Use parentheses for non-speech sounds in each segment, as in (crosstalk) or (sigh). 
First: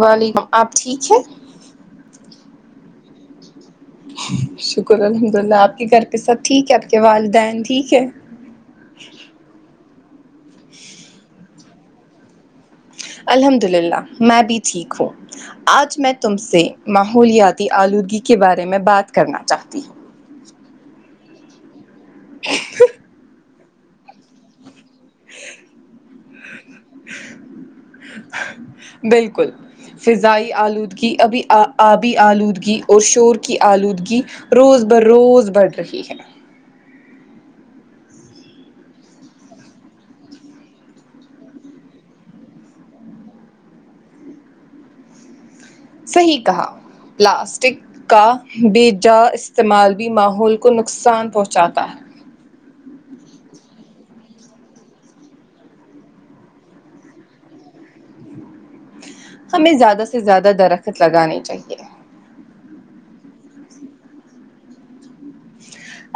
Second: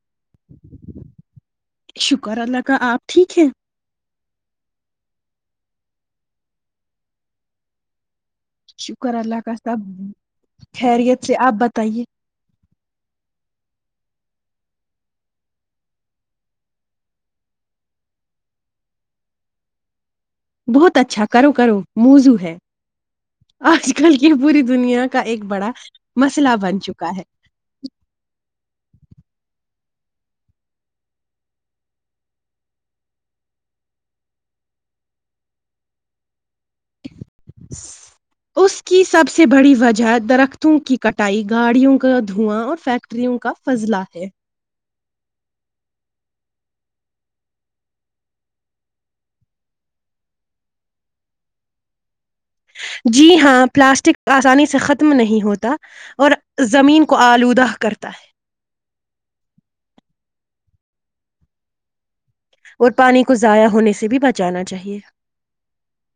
وعلیکم آپ ٹھیک ہیں شکر اللہ کا آپ ٹھیک ہے شکر الحمد اللہ آپ کے گھر پہ سب ٹھیک ہے آپ کے والدین ٹھیک ہے شکر اللہ کا سب خیریت سے آپ بتائیے الحمد للہ میں بھی ٹھیک ہوں آج میں تم سے ماحولیاتی آلودگی کے بارے میں بات کرنا چاہتی ہوں بہت اچھا کرو کرو موضوع ہے آج کل کی پوری دنیا کا ایک بڑا مسئلہ بن چکا ہے بالکل فضائی آلودگی ابھی آبی آلودگی اور شور کی آلودگی روز بر روز بڑھ رہی ہے (inaudible) اس کی سب سے بڑی وجہ درختوں کی کٹائی گاڑیوں کا دھواں اور فیک ٹریوں کا فضلہ ہے صحیح کہا پلاسٹک کا بیجا استعمال بھی ماحول کو نقصان پہنچاتا ہے جی ہاں پلاسٹک آسانی سے ختم نہیں ہوتا اور زمین کو آلودہ کرتا ہے ہمیں زیادہ سے زیادہ درخت لگانے چاہیے اور پانی کو ضائع ہونے سے بھی بچانا چاہیے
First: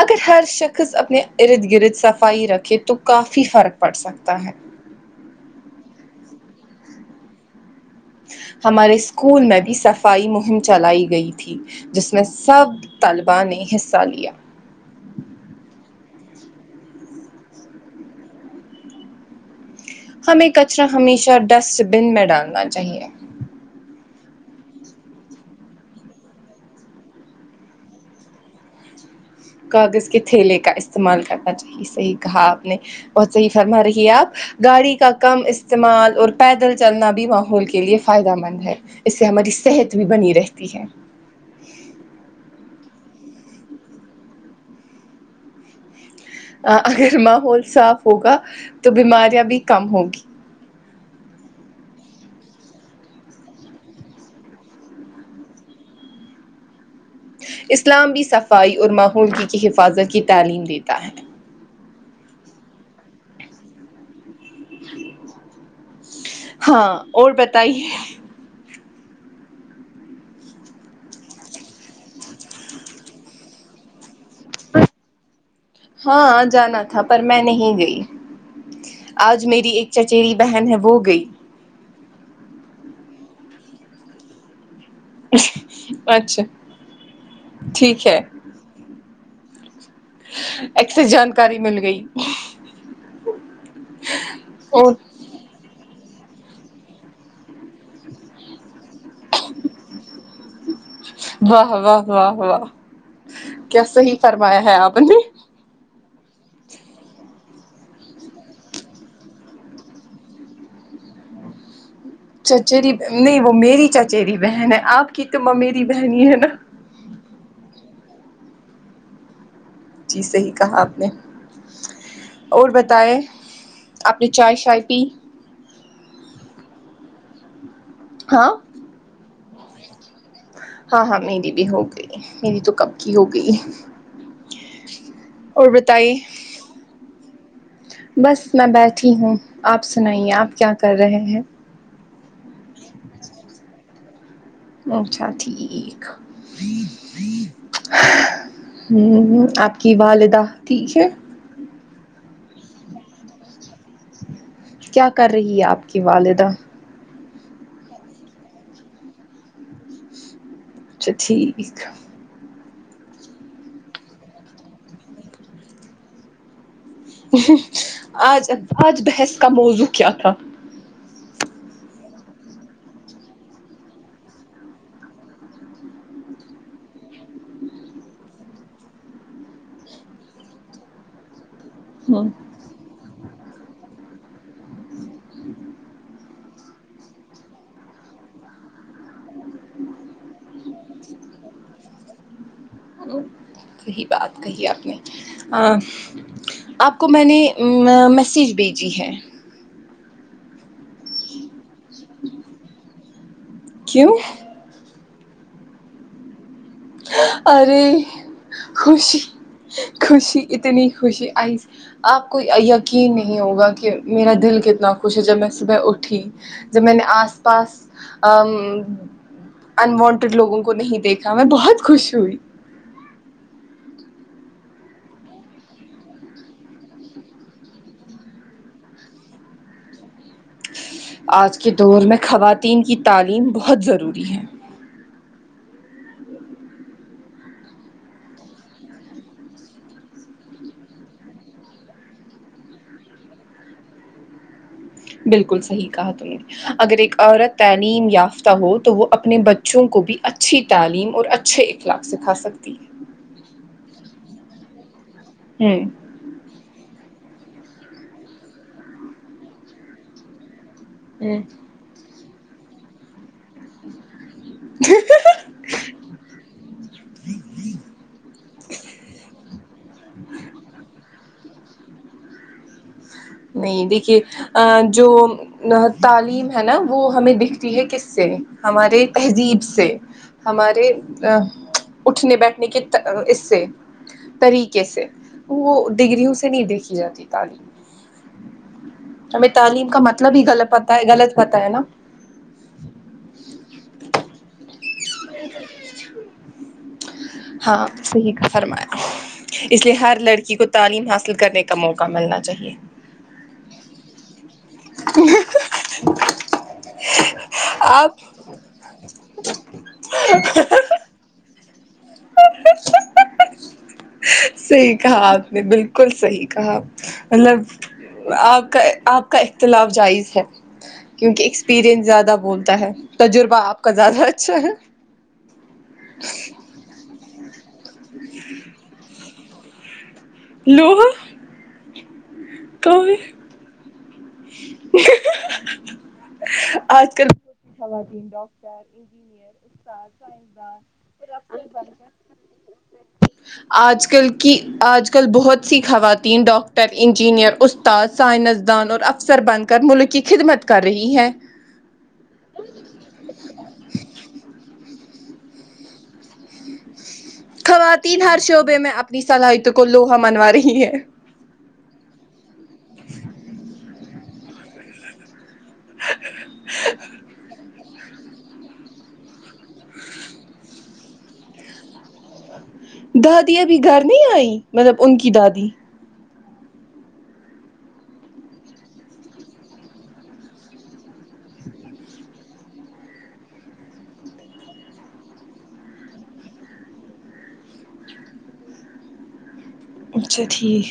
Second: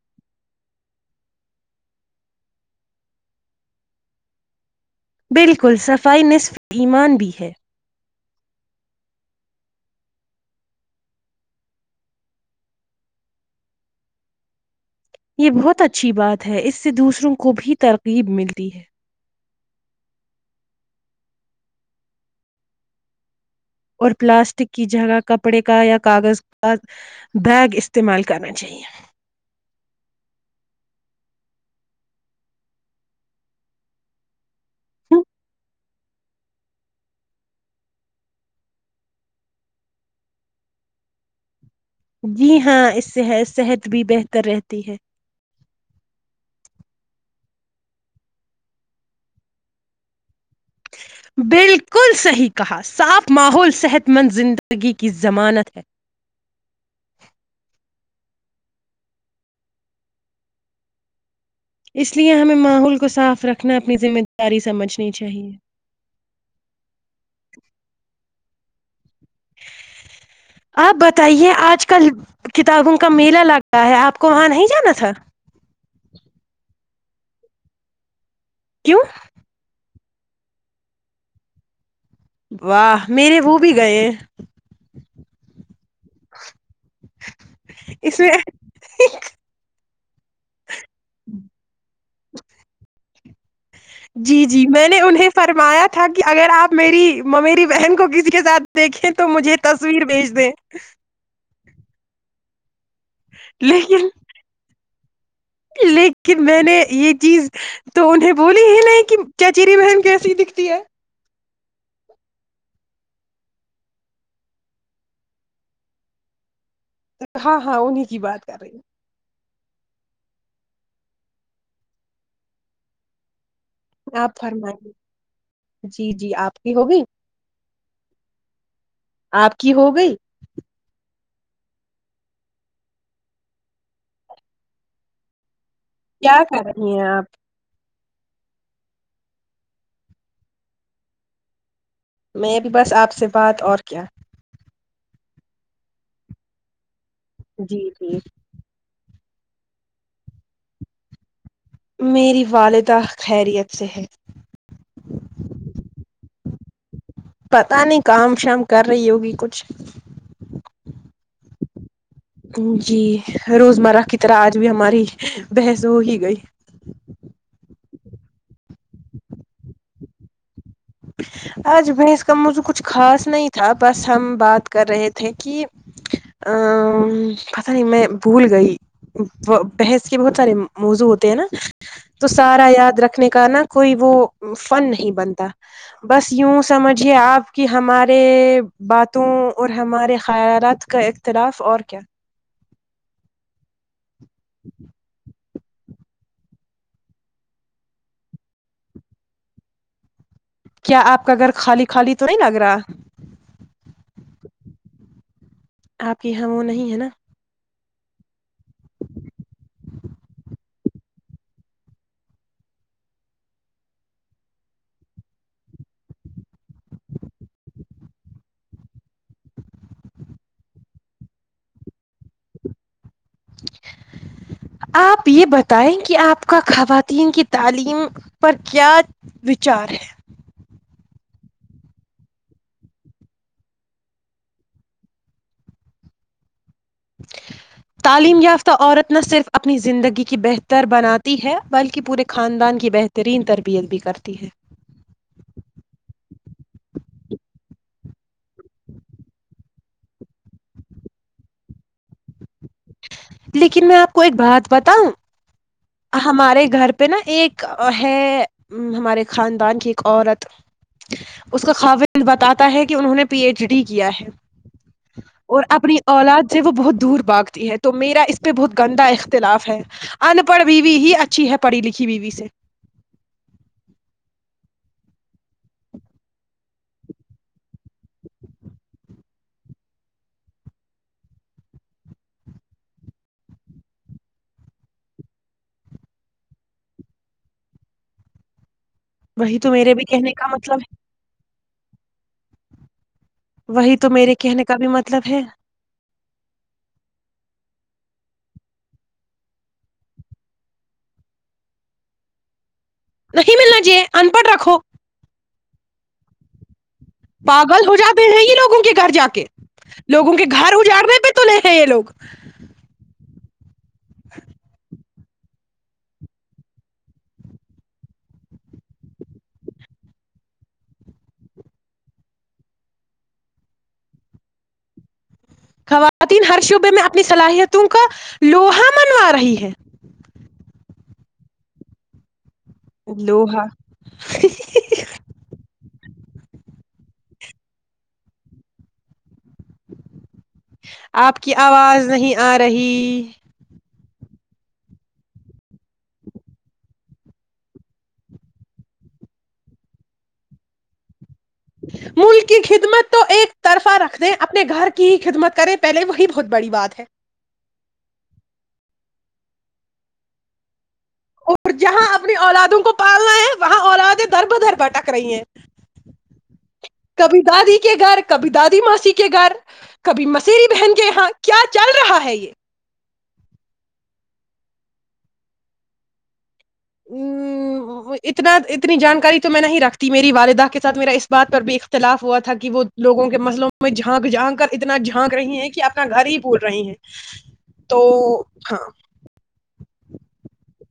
اگر ہر شخص اپنے ارد گرد صفائی رکھے تو کافی فرق پڑ سکتا ہے بالکل صفائی نصف ایمان بھی ہے ہمارے اسکول میں بھی صفائی مہم چلائی گئی تھی جس میں سب طلبا نے حصہ لیا یہ بہت اچھی بات ہے اس سے دوسروں کو بھی ترغیب ملتی ہے ہمیں کچرا ہمیشہ ڈسٹ بن میں ڈالنا چاہیے اور پلاسٹک کی جگہ کپڑے کا یا کاغذ کا بیگ استعمال کرنا چاہیے کاغذ کے تھیلے کا استعمال کرنا چاہیے صحیح کہا آپ نے بہت صحیح فرما رہی ہے آپ گاڑی کا ہم، کم اس تعمال اور پیدل چلنا بھی ماحول کے لیے فائدہ مند ہے اس سے ہماری صحت بھی بنی رہتی ہے جی ہاں اس سے ہے صحت بھی بہتر رہتی ہے اگر ماحول صاف ہوگا تو بیماریاں بھی کم ہوگی بالکل صحیح کہا صاف ماحول صحت مند زندگی کی ضمانت ہے اسلام بھی صفائی اور ماحولگی کی حفاظت کی تعلیم دیتا ہے اس لیے ہمیں ماحول کو صاف رکھنا اپنی ذمہ داری سمجھنی چاہیے ہاں اور بتائیے آپ بتائیے آج کل کتابوں کا میلہ لگ رہا ہے آپ کو وہاں نہیں جانا تھا ہاں جانا تھا پر میں نہیں گئی کیوں آج میری ایک چچیری بہن ہے وہ گئی واہ میرے وہ بھی گئے ہیں اچھا ٹھیک ہے اس میں اچھا جانکاری مل گئی جی جی میں اور نے انہیں فرمایا تھا کہ اگر آپ میری ممیری بہن کو کسی کے ساتھ دیکھیں تو مجھے تصویر بھیج دیں واہ واہ واہ واہ کیا لیکن صحیح فرمایا ہے آپ نے لیکن میں نے یہ چیز تو انہیں بولی ہی نہیں کہ چچیری بہن کیسی دکھتی ہے چچیری نہیں وہ میری چچیری بہن ہے آپ کی تو ممیری بہن ہی ہے نا ہاں ہاں انہیں کی بات کر رہی ہوں جی صحیح کہا آپ نے اور بتائے نے آپ چائے شائے فرمائے پی جی جی آپ کی ہوگئی ہاں آپ کی ہو گئی ہاں ہاں میری بھی ہو گئی میری تو کب کی ہو گئی اور بتائی کیا کر رہی ہیں آپ بس میں بیٹھی ہوں آپ سنائیے آپ کیا کر رہے ہیں میں ابھی بس آپ سے بات اور کیا اچھا ٹھیک جی جی ہوں آپ کی والدہ ٹھیک ہے میری والدہ خیریت سے ہے کیا کر رہی ہے آپ کی والدہ پتا نہیں کام شام کر رہی ہوگی کچھ اچھا ٹھیک اسکا جی روزمرہ کی طرح آج بھی ہماری بحث ہو ہی گئی ہ آج آج بحث کا موضوع کیا تھا آج بحث کا موضوع کچھ خاص نہیں تھا بس ہم بات کر رہے تھے کی ا پتہ نہیں میں بھول گئی ب بحث کے بہت سارے م موضوع ہوتے ہیں نا ہ تو سارا یاد رکھنے کا نا کوئی وہ فن نہیں بنتا بس یوں سمجھیے آپ کہ ہمارے باتوں اور ہمارے خیالات کا اختلاف اور کیا صحیح بات کہی آپ نے اں آپ کو میں نے ا میسیج بھیجی ہے کیا آپ کا گھر خالی خالی تو نہیں لگ رہا کیوں آپ کی ہم وہ نہیں ہے نا ارے خوشی خوشی اتنی خوشی آئی آپ کو ی یقین نہیں ہوگا کہ میرا دل کتنا خوش ہے جب میں صبح اٹھی جب میں نے آس پاس ام ان وانٹیڈ لوگوں کو نہیں دیکھا میں بہت خوش ہوئی (inaudible) آپ یہ بتائیں کہ آپ کا خواتین کی تعلیم پر کیا وچار ہے آج کے دور میں خواتین کی تعلیم بہت ضروری ہے تعلیم یافتہ عورت نہ صرف اپنی زندگی کی بہتر بناتی ہے بلکہ پورے خاندان کی بہ ترین تربیت بھی کرتی ہے بالکل صحیح کہا تم نے اگر ایک عورت تعلیم یافتہ ہو تو وہ اپنے بچ وں کو بھی اچھی تعلیم اور اچھے اخلاق سکھا سکتی لیکن میں آپ کو ایک بات بتاؤں ہے ہوں ہمارے گھر پہ نا ایک ا ہے ہمارے خاندان کی ایک عورت ہوں اس کا خاون بتاتا ہے کہ انہوں نے پی ایچ ڈی کیا ہے اور اپنی اولاد سے وہ بہت دور بھاگ تی ہے تو میرا اس پہ بہت گندا اختلاف ہے ان پڑھ بیوی ہی اچھی ہے پڑھی لکھی بیوی سے نہیں دیکھیے آں جو تعلیم ہے نا وہ ہمیں دکھتی ہے کس سے ہمارے تہذیب سے ہمارے ا اٹھنے بیٹھنے کے اس سے طریقے سے وہ ڈگریوں سے نہیں دیکھی جاتی تعلیم ہمیں وہی تو تعلیم میرے کا بھی کہنے مطلب ہی غلط پتا ہے غلط پتا ہے نا وہی تو میرے کہنے کا بھی مطلب ہے ہاں صحیح کہا فرمایا اس لیے ہر لڑکی کو تعلیم حاصل کرنے کا موقع ملنا چاہیے نہیں ملنا چاہے ان پڑھ رکھو پاگل ہو آپ جاتے ہیں یہ لوگوں کے گھر جا کے لوگوں کے گھر اجاڑنے پہ تلے ہیں یہ لوگ صحیح کہا آپ نے بالکل صحیح کہا مطلب آپ کا آپ کا اختلاف جائز ہے کیونکہ ایکسپیرئنس زیادہ بولتا ہے تجربہ آپ کا زیادہ اچھا ہے خواتین ہر شعبے میں اپنی صلاحیتوں کا لوہا منوا رہی ہے لوہا (inaudible) لوحا آج کل خواتین ڈاکٹر انجینئر استاد آپ کی سائنسدان اور افسر بن آواز کر نہیں آ رہی آج کل کی آج کل بہت سی خواتین ڈاکٹر انجینئر اس تاذ سائنسدان اور افسر بن کر ملک کی خدمت کر رہی ہیں ملک کی خدمت تو ایک طرفہ رکھ دیں اپنے گھر کی ہی خدمت کریں پہلے وہی بہت بڑی بات ہے خواتین ہر شعبے میں اپنی صلاحیتوں کو لوہا منوا رہی ہیں اور جہاں اپنی اولادوں کو پالنا ہے وہاں اولادیں در بہ در بھٹک رہی ہیں (inaudible) کبھی دادی کے گھر کبھی دادی ماسی کے گھر کبھی موسیری بہن کے یہاں کیا چل رہا ہے یہ دادی ابھی گھر نہیں آئی مطلب ان کی دادی و وہ اتنا اتنی جانکاری تو میں نہیں رکھتی میری والدہ کے ساتھ میرا اس بات پر بھی اختلاف ہوا تھا کہ وہ لوگوں کے مسلوں میں جھانک جھانک کر اتنا جھانک رہی ہے کہ اپنا گھر ہی بھول رہی ہیں تو ہاں اچھا ٹھیک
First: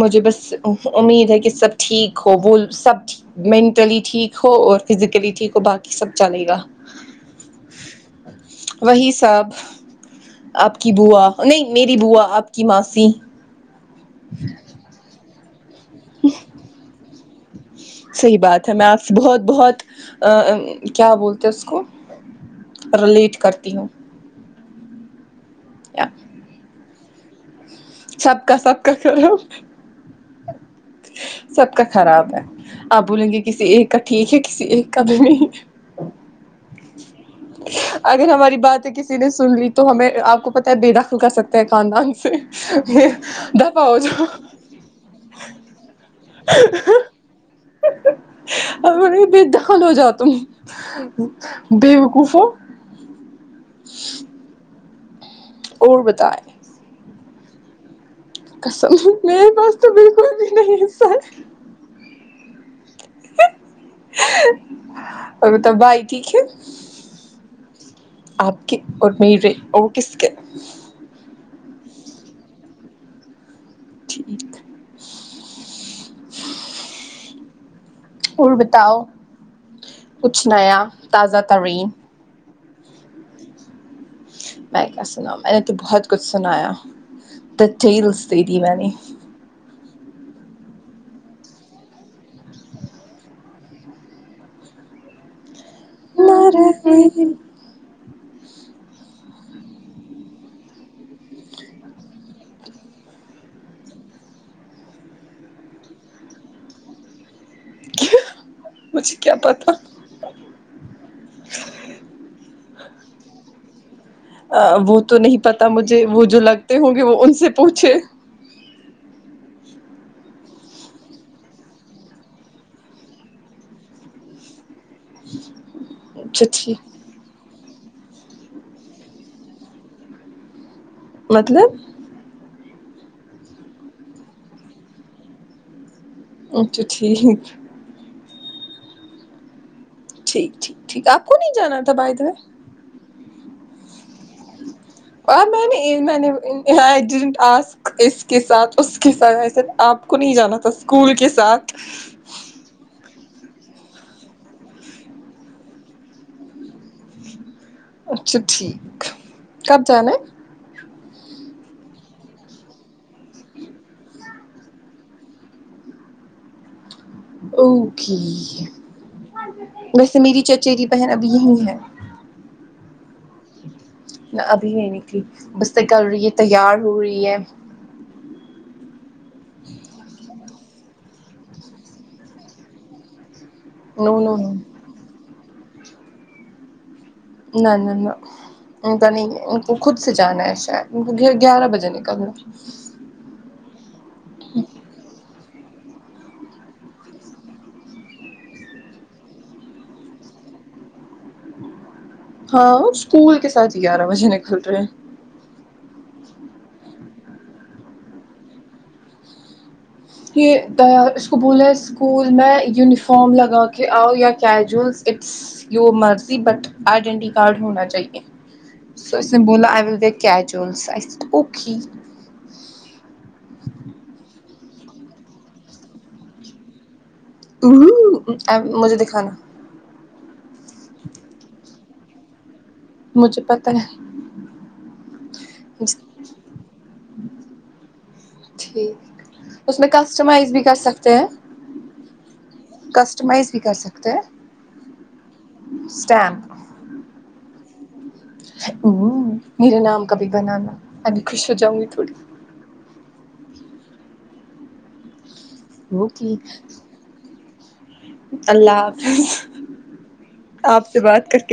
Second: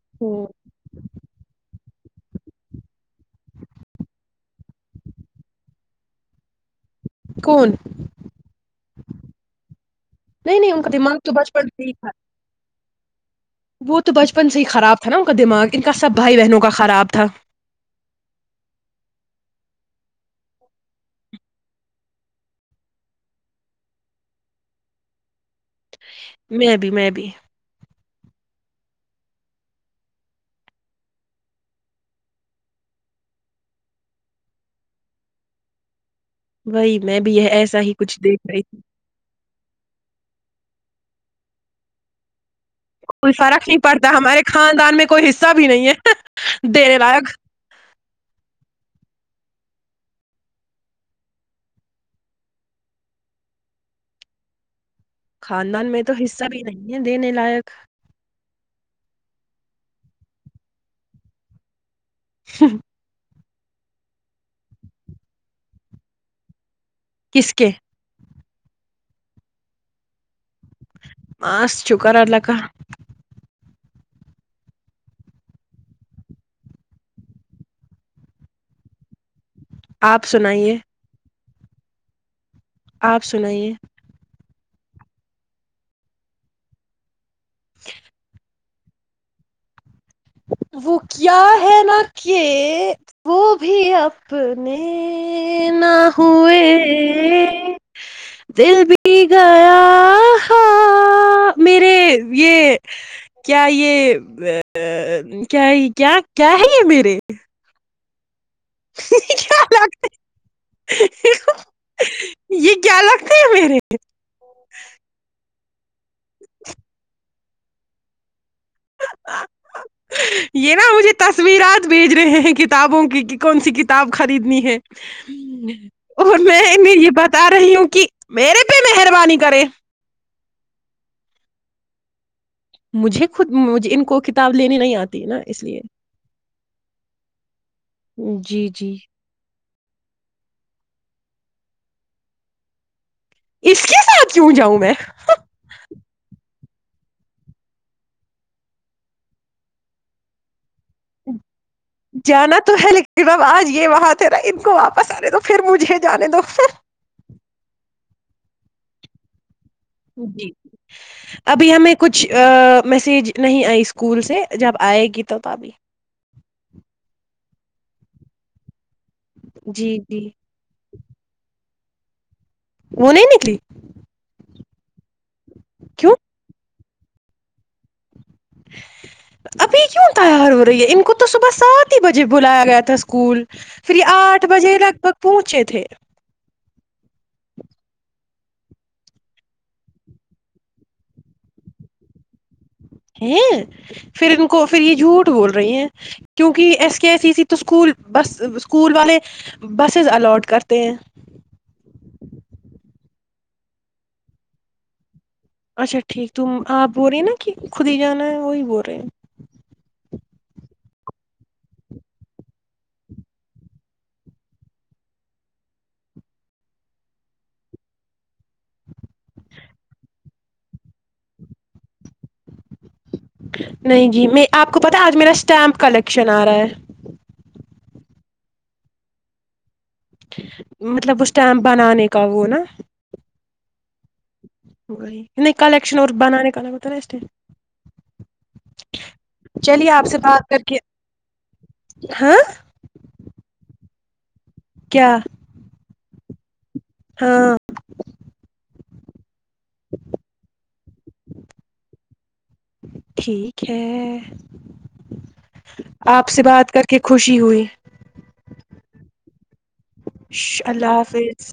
مجھے بس ا امید ہے کہ سب ٹھیک ہو وہ سب مینٹلی ٹھیک ہو اور فزیکلی ٹھیک ہو باقی سب چلے گا کول وہی سب نہیں نہیں آپ ان کا کی دماغ بوا تو بچپن نہیں سے ہی میری تھا بوا آپ کی ماسی وہ تو بچپن سے ہی خراب تھا نا ان کا دماغ ان کا سب بھائی بہنوں کا خراب تھا صحیح بات ہے میں آپ سے بہت بہت ا کیا بولتے اس کو ریلیٹ کرتی ہوں یا میں بھی میں بھی سب کا سب کا کرو سب کا خراب ہے آپ بولیں گے کسی ایک کا ٹھیک ہے کسی ایک کا بھی نہیں وہی میں بھی یہ ایسا ہی کچھ اگر دیکھ ہماری رہی باتیں کسی نے سن لی تو ہمیں آپ کو پتا ہے بے دخل کر سکتے ہیں خاندان سے کوئی فرق نہیں دفع ہو پڑتا جاؤ ہمارے خاندان میں کوئی حصہ بھی نہیں ہے دینے لائق ا ب دان ہو جا تم بےوقوف ہو خاندان اور میں تو حصہ بتائیں بھی نہیں ہے دینے لائق قسم میرے پاس تو بلکل بھی نہیں ہے سہل اور بتاؤ بھائی ٹھیک ہے کس کے آپ کے اور میرے اور کس کے آںس شکر ہے اللہ کا ٹھیک اور بتاؤ آپ کچھ سنائیے نیا تازہ ترین آپ سنائیے میں کیا سناو میں نے تو بہت کچھ سنایا (unintelligible) دیدی میں نے وہ کیا ہے نہ کہ وہ بھی اپنے نے نہ ہوئے دل بھی گیا ہا میرے یہ کیا یہ آ کیا ہے یہ کیا کیا ہے یہ میرے مجھے کیا پتا یہ کیا لگتے ہیں میرے آں وہ تو نہیں پتا مجھے وہ جو لگتے ہوں گے وہ ان سے پوچھے یہ نا مجھے تصویرات بھیج رہے ہیں کتابوں کی کہ کون سی کتاب خریدنی ہے اور اچھا میں ٹھیک انہیں یہ بتا رہی ہوں کہ میرے پہ مہربانی کرے مطلب مجھے خود مجھ ان کو کتاب لینے نہیں آتی ہے نا اس لیے اچھا ٹھیک جی جی ٹھیک ٹھیک ٹھیک آپ کو نہیں جانا تھا بائی دا وے اس کے ساتھ کیوں جاؤں میں آ میں نے میں نے ای دیڈنٹ آسک اس کے ساتھ اس کے ساتھ ایسے آپ کو نہیں جانا تھا اسکول کے ساتھ جانا تو ہے لیکن اب آج یہ وہاں تھے نا ان کو واپس آنے دو پھر مجھے جانے دو اچھا ٹھیک کب جانا ہے جی ابھی ہمیں کچھ آآ میسج نہیں آئی اسکول سے جب آئے گی تو تبھی اوکے جی ویسے جی میری چچیری بہن ابھی یہی ہے وہ نہیں نکلی ابھی نہیں نکلی بس نکل کیوں رہی ہے تیار ہو رہی ہے ابھی کیوں تیار ہو رہی ہے ان کو تو صبح سات ہی بجے بلایا گیا تھا اسکول پھر یہ نو نو آٹھ نو بجے لگ بھگ پہنچے تھے نا نا نا نہیں ان کو خود سے جانا ہے شاید گیارہ بجے نکلنا ہیں پھر ان کو پھر یہ جھوٹ بول رہی ہیں کیونکہ ایس کے ایسی تو اسکول بس اسکول والے بسسیز الاٹ کرتے ہیں ہاں اسکول کے ساتھ گیارہ بجے نکل رہے ہیں اچھا ٹھیک تم آپ بول رہے ہیں نا کی خود ہی جانا ہے وہی بول رہے ہیں کہ اس کو بولے اسکول میں یونیفام لگا کے آو یہ کاجولس اٹس جو مرضی بٹ آئیڈینٹی کارڈ ہونا چاہیے سو اسنے بولا I will take casuals I said okay نہیں جی میں آپ کو پتا آج میرا اسٹمپ کلیکشن آ رہا ہے مجھے دکھانا مطلب اس ٹامپ بنانے کا وہ نا مجھے پتا ہیں وہی نی کلیکشن اور بنانے کا لگترا ویسٹ ہے ٹھیک اس میں چلیے آپ سے بات کسٹمائز بھی کر کے سکتے ہیں ہاں کسٹمائز بھی کر سکتے ہیں کیا اسٹامپ ہاں اممم میرا نام کا بھی بنانا ابھی خوش ہو جاؤں گی تھوڑی ٹھیک ہے آپ اوکے سے بات کر کے خوشی ہوئی اللہ حافظ ش- آپ اللہ سے بات کر حافظ کے